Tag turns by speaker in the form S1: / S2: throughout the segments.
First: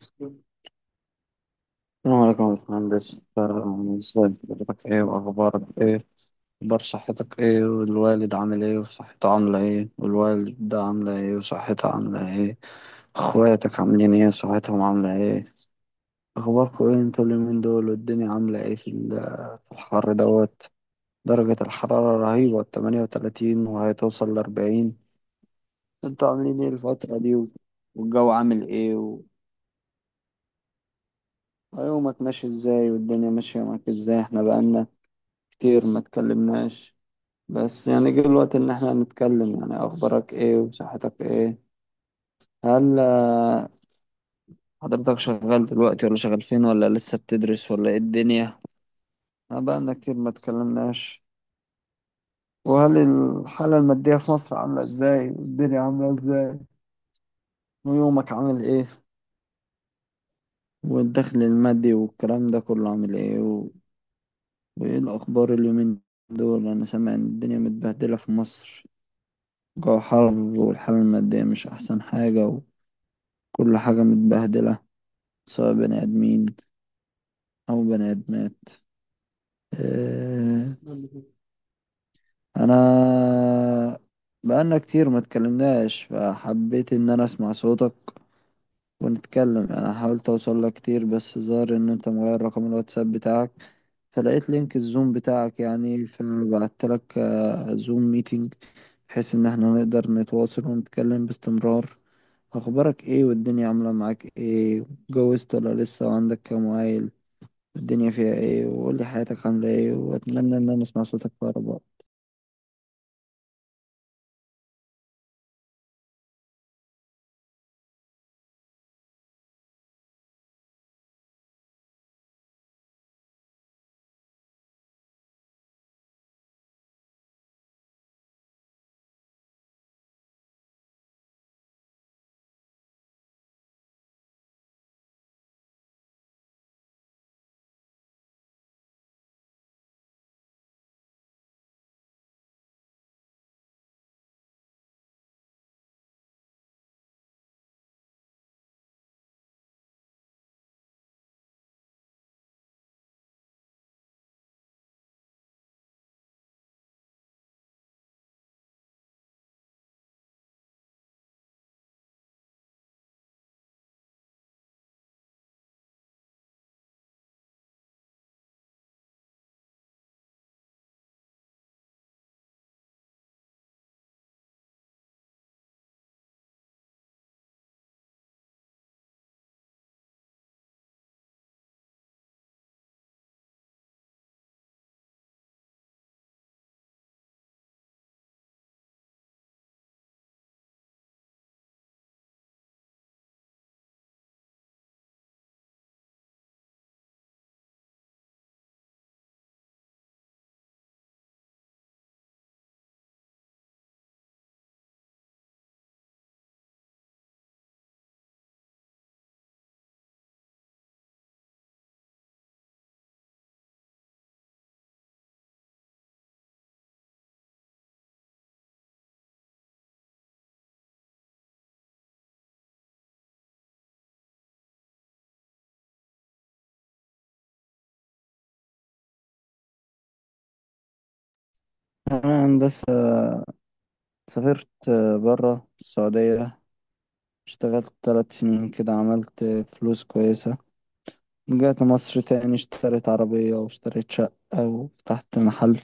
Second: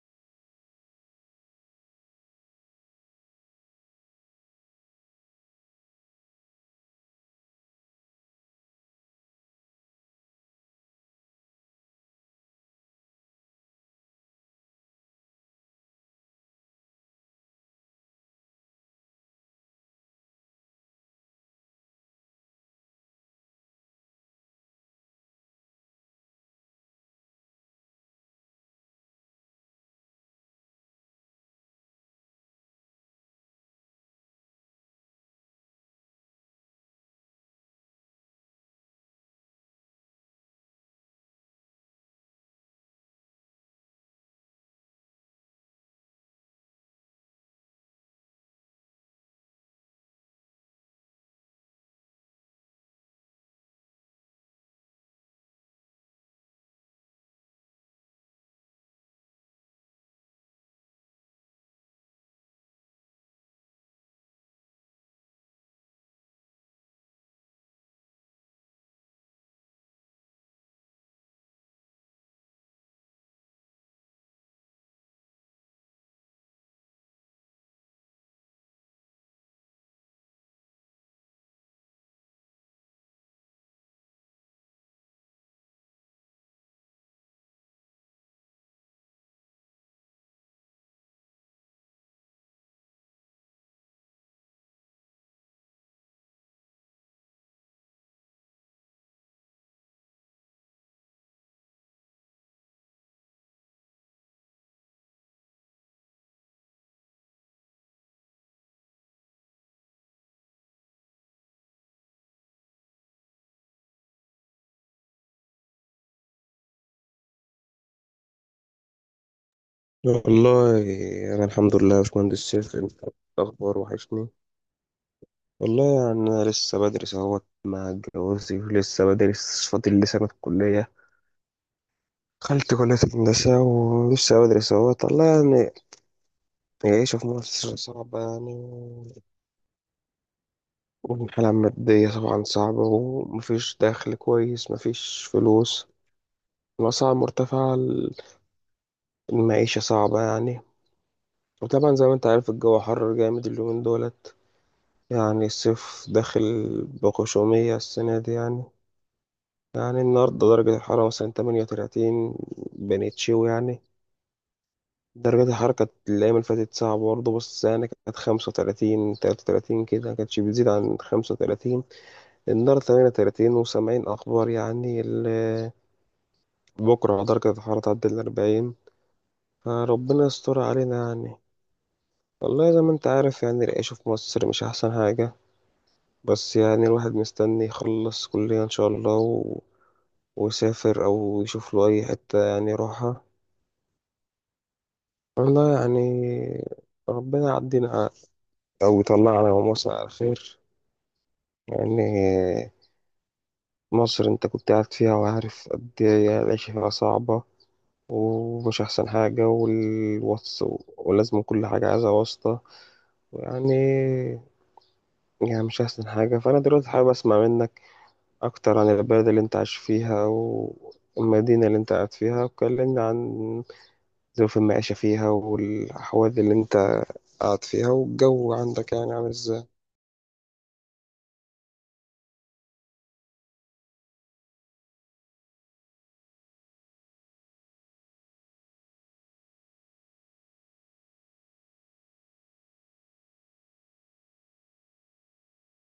S1: السلام عليكم يا باشمهندس، ازاي حضرتك؟ ايه واخبارك؟ ايه اخبار صحتك؟ ايه والوالد عامل ايه وصحته عاملة ايه؟ والوالدة عاملة ايه وصحتها عاملة ايه؟ اخواتك عاملين ايه؟ صحتهم عاملة ايه؟ اخباركم ايه انتوا اليومين دول؟ والدنيا عاملة ايه في الحر دوت؟ درجة الحرارة رهيبة، 38 وهتوصل ل40. انتوا عاملين ايه الفترة دي؟ والجو عامل ايه يومك ماشي ازاي؟ والدنيا ماشية معاك ازاي؟ احنا بقالنا كتير ما اتكلمناش. بس يعني جه الوقت ان احنا نتكلم. يعني اخبارك ايه وصحتك ايه؟ هل حضرتك شغال دلوقتي؟ ولا شغال فين؟ ولا لسه بتدرس؟ ولا ايه الدنيا؟ أنا بقالنا كتير ما اتكلمناش. وهل الحالة المادية في مصر عاملة ازاي؟ والدنيا عاملة ازاي؟ ويومك عامل ايه؟ والدخل المادي والكلام ده كله عامل ايه وايه الاخبار اليومين دول؟ انا سامع ان الدنيا متبهدلة في مصر. جو حر، والحالة المادية مش احسن حاجة. كل حاجة متبهدلة، سواء بني آدمين أو بني آدمات. آه، أنا بقالنا كتير ما اتكلمناش، فحبيت إن أنا أسمع صوتك ونتكلم. أنا حاولت أوصل لك كتير، بس ظهر إن أنت مغير رقم الواتساب بتاعك، فلقيت لينك الزوم بتاعك يعني، فبعت لك زوم ميتينج، بحيث إن احنا نقدر نتواصل ونتكلم باستمرار. أخبارك إيه؟ والدنيا عاملة معاك إيه؟ اتجوزت ولا لسه؟ وعندك كام عيل؟ الدنيا فيها ايه؟ وقول لي حياتك عاملة ايه، واتمنى ان انا اسمع صوتك في اقرب وقت.
S2: والله، أنا الحمد لله يا باشمهندس سيف. أنت الأخبار وحشني. والله يعني أنا لسه بدرس أهوت مع جوازي، ولسه بدرس، فاضل لي سنة كلية. دخلت كلية هندسة ولسه بدرس أهوت. والله يعني العيشة في مصر صعبة يعني، والحالة المادية طبعا صعبة، ومفيش دخل كويس، مفيش فلوس، الأسعار مرتفعة، المعيشة صعبة يعني. وطبعا زي ما أنت عارف الجو حر جامد اليومين دول، يعني الصيف داخل بغشومية السنة دي يعني. يعني النهاردة درجة الحرارة مثلا 38، بنتشيو يعني. درجة الحرارة كانت الأيام اللي فاتت صعبة برضه، بس يعني كانت 35، 33 كده، مكانتش بتزيد عن 35. النهاردة 38 وسامعين أخبار يعني بكرة درجة الحرارة تعدي ال 40، فربنا يستر علينا يعني. والله زي ما انت عارف يعني العيش في مصر مش أحسن حاجة، بس يعني الواحد مستني يخلص كلية إن شاء الله ويسافر، أو يشوف له أي حتة يعني يروحها. والله يعني ربنا يعدينا أو يطلعنا ومصر على خير يعني. مصر أنت كنت قاعد فيها وعارف قد إيه العيشة فيها صعبة، ومش أحسن حاجة، والوص، ولازم كل حاجة عايزة واسطة يعني. يعني مش أحسن حاجة. فأنا دلوقتي حابب أسمع منك أكتر عن البلد اللي أنت عايش فيها، والمدينة اللي أنت قاعد فيها، وكلمني عن ظروف المعيشة فيها، والأحوال اللي أنت قاعد فيها، والجو عندك يعني عامل إزاي.
S1: انا هندسة، سافرت برا السعودية، اشتغلت 3 سنين كده، عملت فلوس كويسة، رجعت مصر تاني، اشتريت عربية واشتريت شقة وفتحت محل.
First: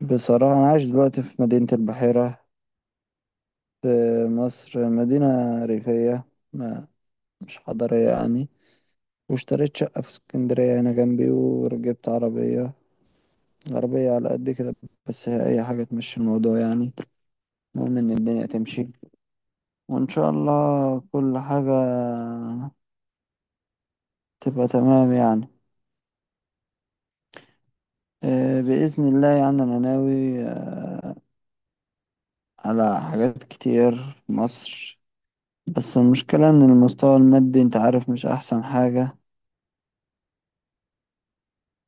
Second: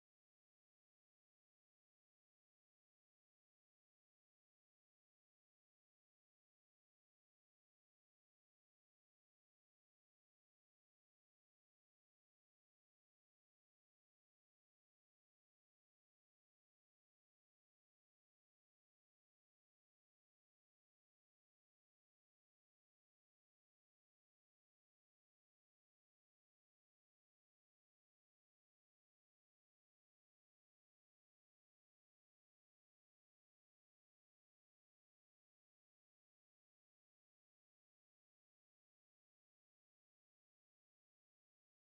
S1: بصراحة أنا عايش دلوقتي في مدينة البحيرة، في مصر، مدينة ريفية، ما مش حضرية يعني. واشتريت شقة في اسكندرية هنا جنبي، وركبت عربية، عربية على قد كده، بس هي أي حاجة تمشي الموضوع يعني. المهم إن الدنيا تمشي، وإن شاء الله كل حاجة تبقى تمام يعني. بإذن الله يعني أنا ناوي على حاجات كتير في مصر. بس المشكلة إن المستوى المادي أنت عارف مش أحسن حاجة،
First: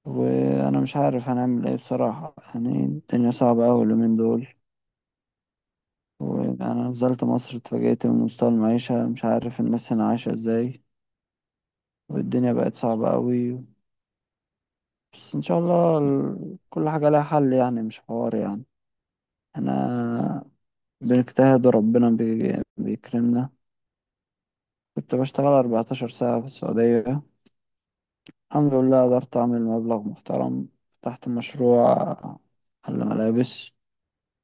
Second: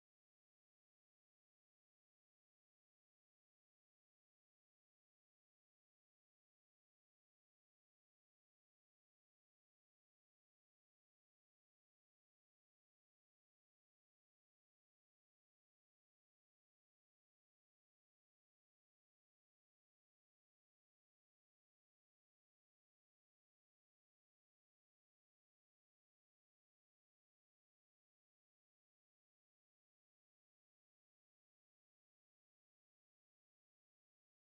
S1: وأنا مش عارف هنعمل إيه بصراحة. يعني الدنيا صعبة أوي اليومين دول. وأنا نزلت مصر اتفاجئت من مستوى المعيشة، مش عارف الناس هنا عايشة إزاي، والدنيا بقت صعبة أوي. بس ان شاء الله كل حاجة لها حل يعني، مش حوار يعني. انا بنجتهد وربنا بيكرمنا. كنت بشتغل 14 ساعة في السعودية، الحمد لله قدرت اعمل مبلغ محترم، فتحت مشروع، محل ملابس،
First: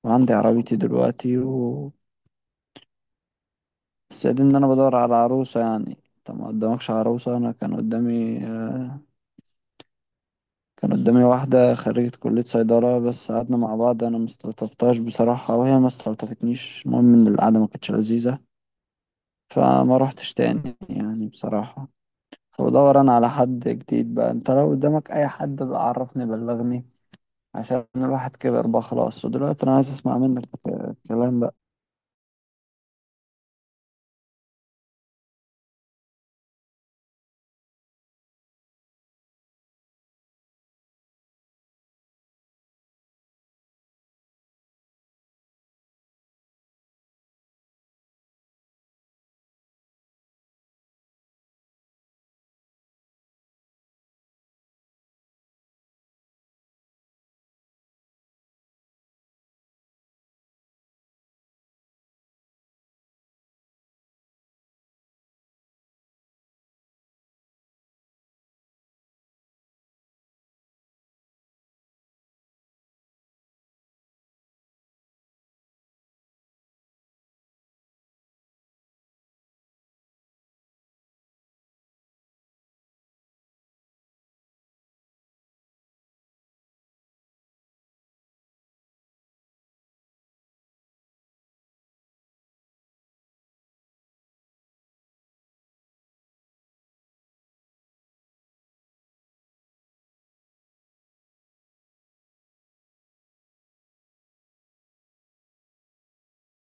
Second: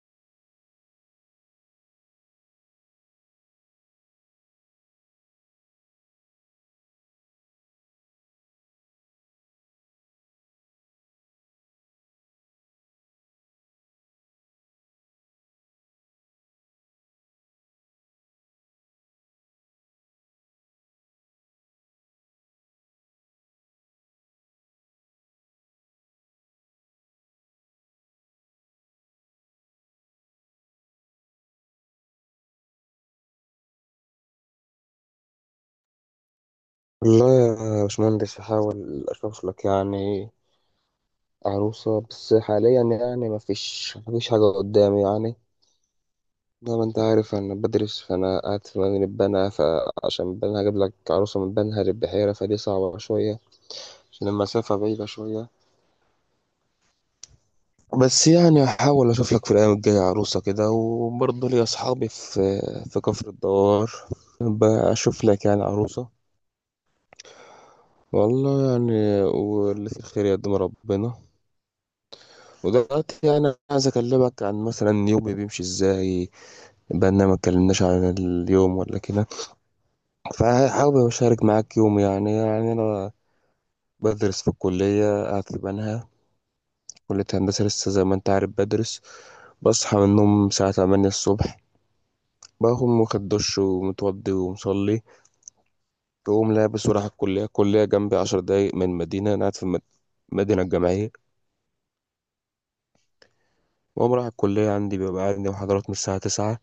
S1: وعندي عربيتي دلوقتي، و بس قاعدين ان انا بدور على عروسة. يعني انت ما قدامكش عروسة؟ انا كان قدامي كان قدامي واحدة خريجة كلية صيدلة، بس قعدنا مع بعض، أنا مستلطفتهاش بصراحة، وهي ما استلطفتنيش، المهم إن القعدة ما كانتش لذيذة، فما روحتش تاني يعني بصراحة. فبدور أنا على حد جديد بقى. أنت لو قدامك أي حد بقى عرفني، بلغني، عشان الواحد كبر بقى خلاص. ودلوقتي أنا عايز أسمع منك كلام بقى.
S2: والله يا باشمهندس هحاول أشوف لك يعني عروسة، بس حاليا يعني مفيش حاجة قدامي يعني. زي ما أنت عارف أنا بدرس، فأنا قاعد في مدينة بنها، فعشان بنها أجيب لك عروسة من بنها للبحيرة، فدي صعبة شوية، عشان المسافة بعيدة شوية. بس يعني هحاول أشوف لك في الأيام الجاية عروسة كده، وبرضه لي أصحابي في كفر الدوار، بشوف لك يعني عروسة. والله يعني واللي في الخير يقدم ربنا. ودلوقتي يعني عايز اكلمك عن مثلا يومي بيمشي ازاي، بقى ما اتكلمناش عن اليوم ولا كده. فحابب اشارك معاك يومي يعني. يعني انا بدرس في الكلية، قاعد في بنها، كلية هندسة لسه، زي ما انت عارف بدرس. بصحى من النوم الساعة 8 الصبح، بقوم واخد دش ومتوضي ومصلي. بقوم لابس ورايح الكلية، الكلية جنبي عشر دقايق من مدينة أنا قاعد في المدينة الجامعية. وأقوم رايح الكلية، عندي بيبقى عندي محاضرات من الساعة تسعة،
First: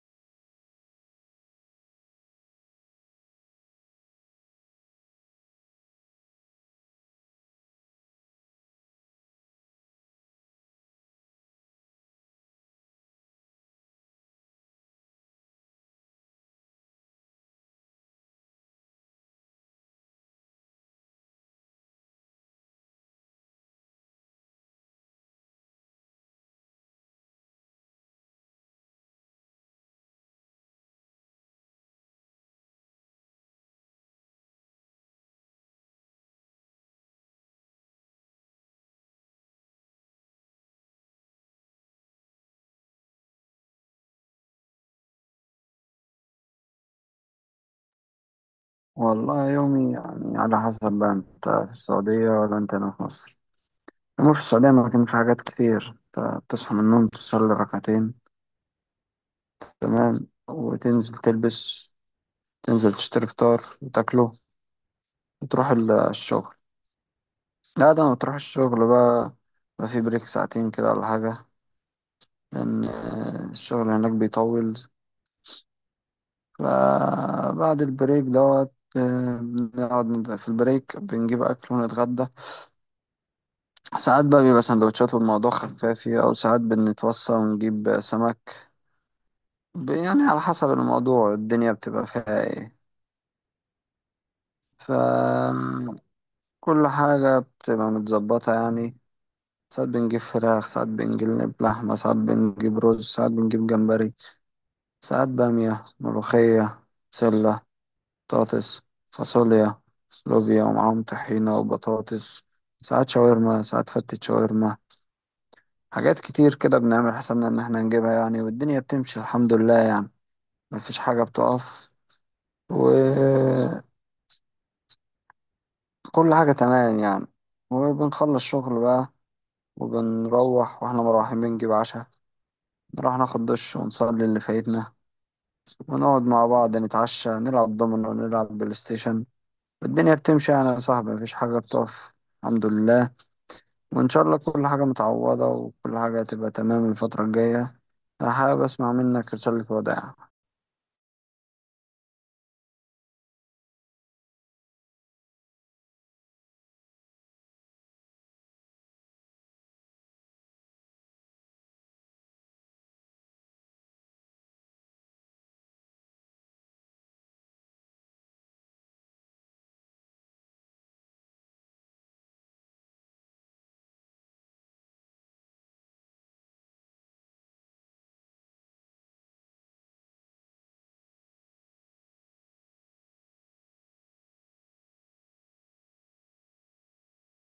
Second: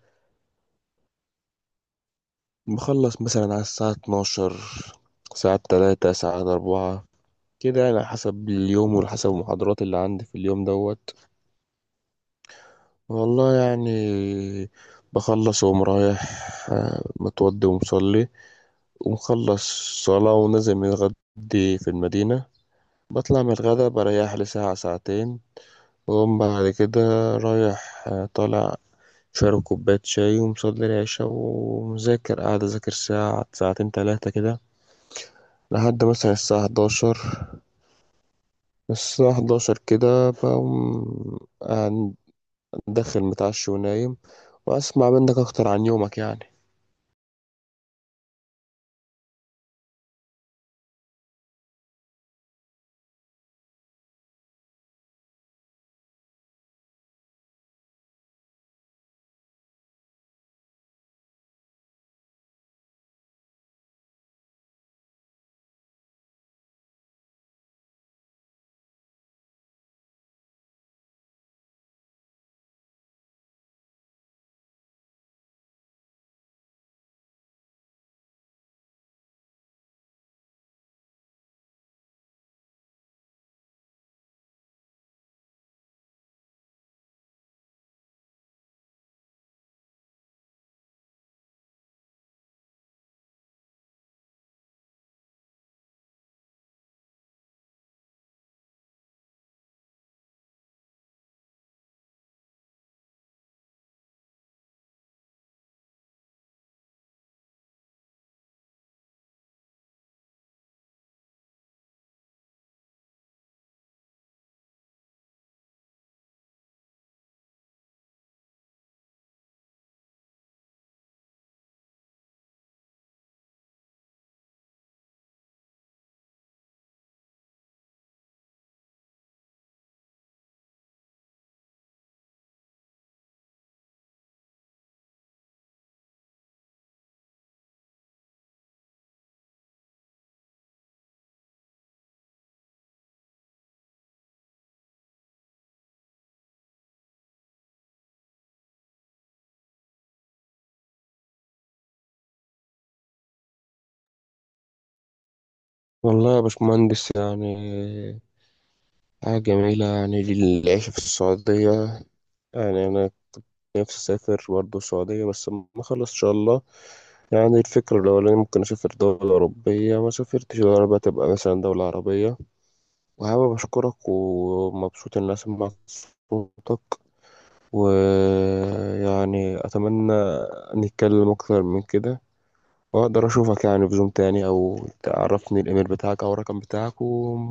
S2: بخلص مثلا على الساعة اتناشر، ساعات تلاتة، ساعات أربعة كده يعني، على حسب اليوم وحسب المحاضرات اللي عندي في اليوم دوت. والله يعني بخلص وأقوم رايح، متوضي ومصلي ومخلص صلاة، ونازل متغدي في المدينة. بطلع من الغدا بريح لي ساعة ساعتين، وأقوم بعد كده رايح طالع، شارب كوباية شاي ومصلي العشاء ومذاكر، قاعد أذاكر ساعة ساعتين تلاتة كده، لحد مثلا الساعة 11. الساعة 11 كده بقوم قاعد داخل متعشي ونايم. وأسمع منك أكتر عن يومك يعني.
S1: والله يومي يعني على حسب بقى أنت في السعودية ولا أنت هنا في مصر. أما في السعودية، ما كان في حاجات كتير. أنت بتصحى من النوم، تصلي ركعتين، تمام، وتنزل تلبس، تنزل تشتري فطار وتاكله، وتروح الشغل. لا، ده ما تروح الشغل بقى، بقى في بريك ساعتين كده ولا حاجة، لأن الشغل هناك بيطول. فبعد البريك دوت، بنقعد في البريك بنجيب أكل ونتغدى. ساعات بقى بيبقى سندوتشات والموضوع خفافي، أو ساعات بنتوصى ونجيب سمك. يعني على حسب الموضوع، الدنيا بتبقى فيها إيه. فكل حاجة بتبقى متظبطة يعني. ساعات بنجيب فراخ، ساعات بنجيب لحمة، ساعات بنجيب رز، ساعات بنجيب جمبري، ساعات بامية، ملوخية، بسلة، بطاطس، فاصوليا، لوبيا، ومعاهم طحينة وبطاطس. ساعات شاورما، ساعات فتة شاورما، حاجات كتير كده بنعمل حسابنا إن احنا نجيبها يعني، والدنيا بتمشي الحمد لله يعني، مفيش حاجة بتقف، وكل حاجة تمام يعني. وبنخلص شغل بقى، وبنروح، واحنا مروحين بنجيب عشاء، نروح ناخد دش ونصلي اللي فايتنا، ونقعد مع بعض نتعشى، نلعب دومينو، نلعب بلاي ستيشن. الدنيا بتمشي يعني يا صاحبي، مفيش حاجة بتقف، الحمد لله، وإن شاء الله كل حاجة متعوضة وكل حاجة هتبقى تمام الفترة الجاية. حابب أسمع منك رسالة وداع.
S2: والله يا باشمهندس يعني حاجة جميلة يعني العيش في السعودية. يعني أنا نفسي أسافر برضه السعودية، بس لما أخلص إن شاء الله. يعني الفكرة الأولانية ممكن أسافر دولة أوروبية، ما سافرتش دولة، بقى تبقى مثلا دولة عربية. وحابب أشكرك ومبسوط إني أسمع صوتك، ويعني أتمنى نتكلم أكتر من كده، وأقدر أشوفك يعني في زوم تاني، أو تعرفني الإيميل بتاعك أو الرقم بتاعك و...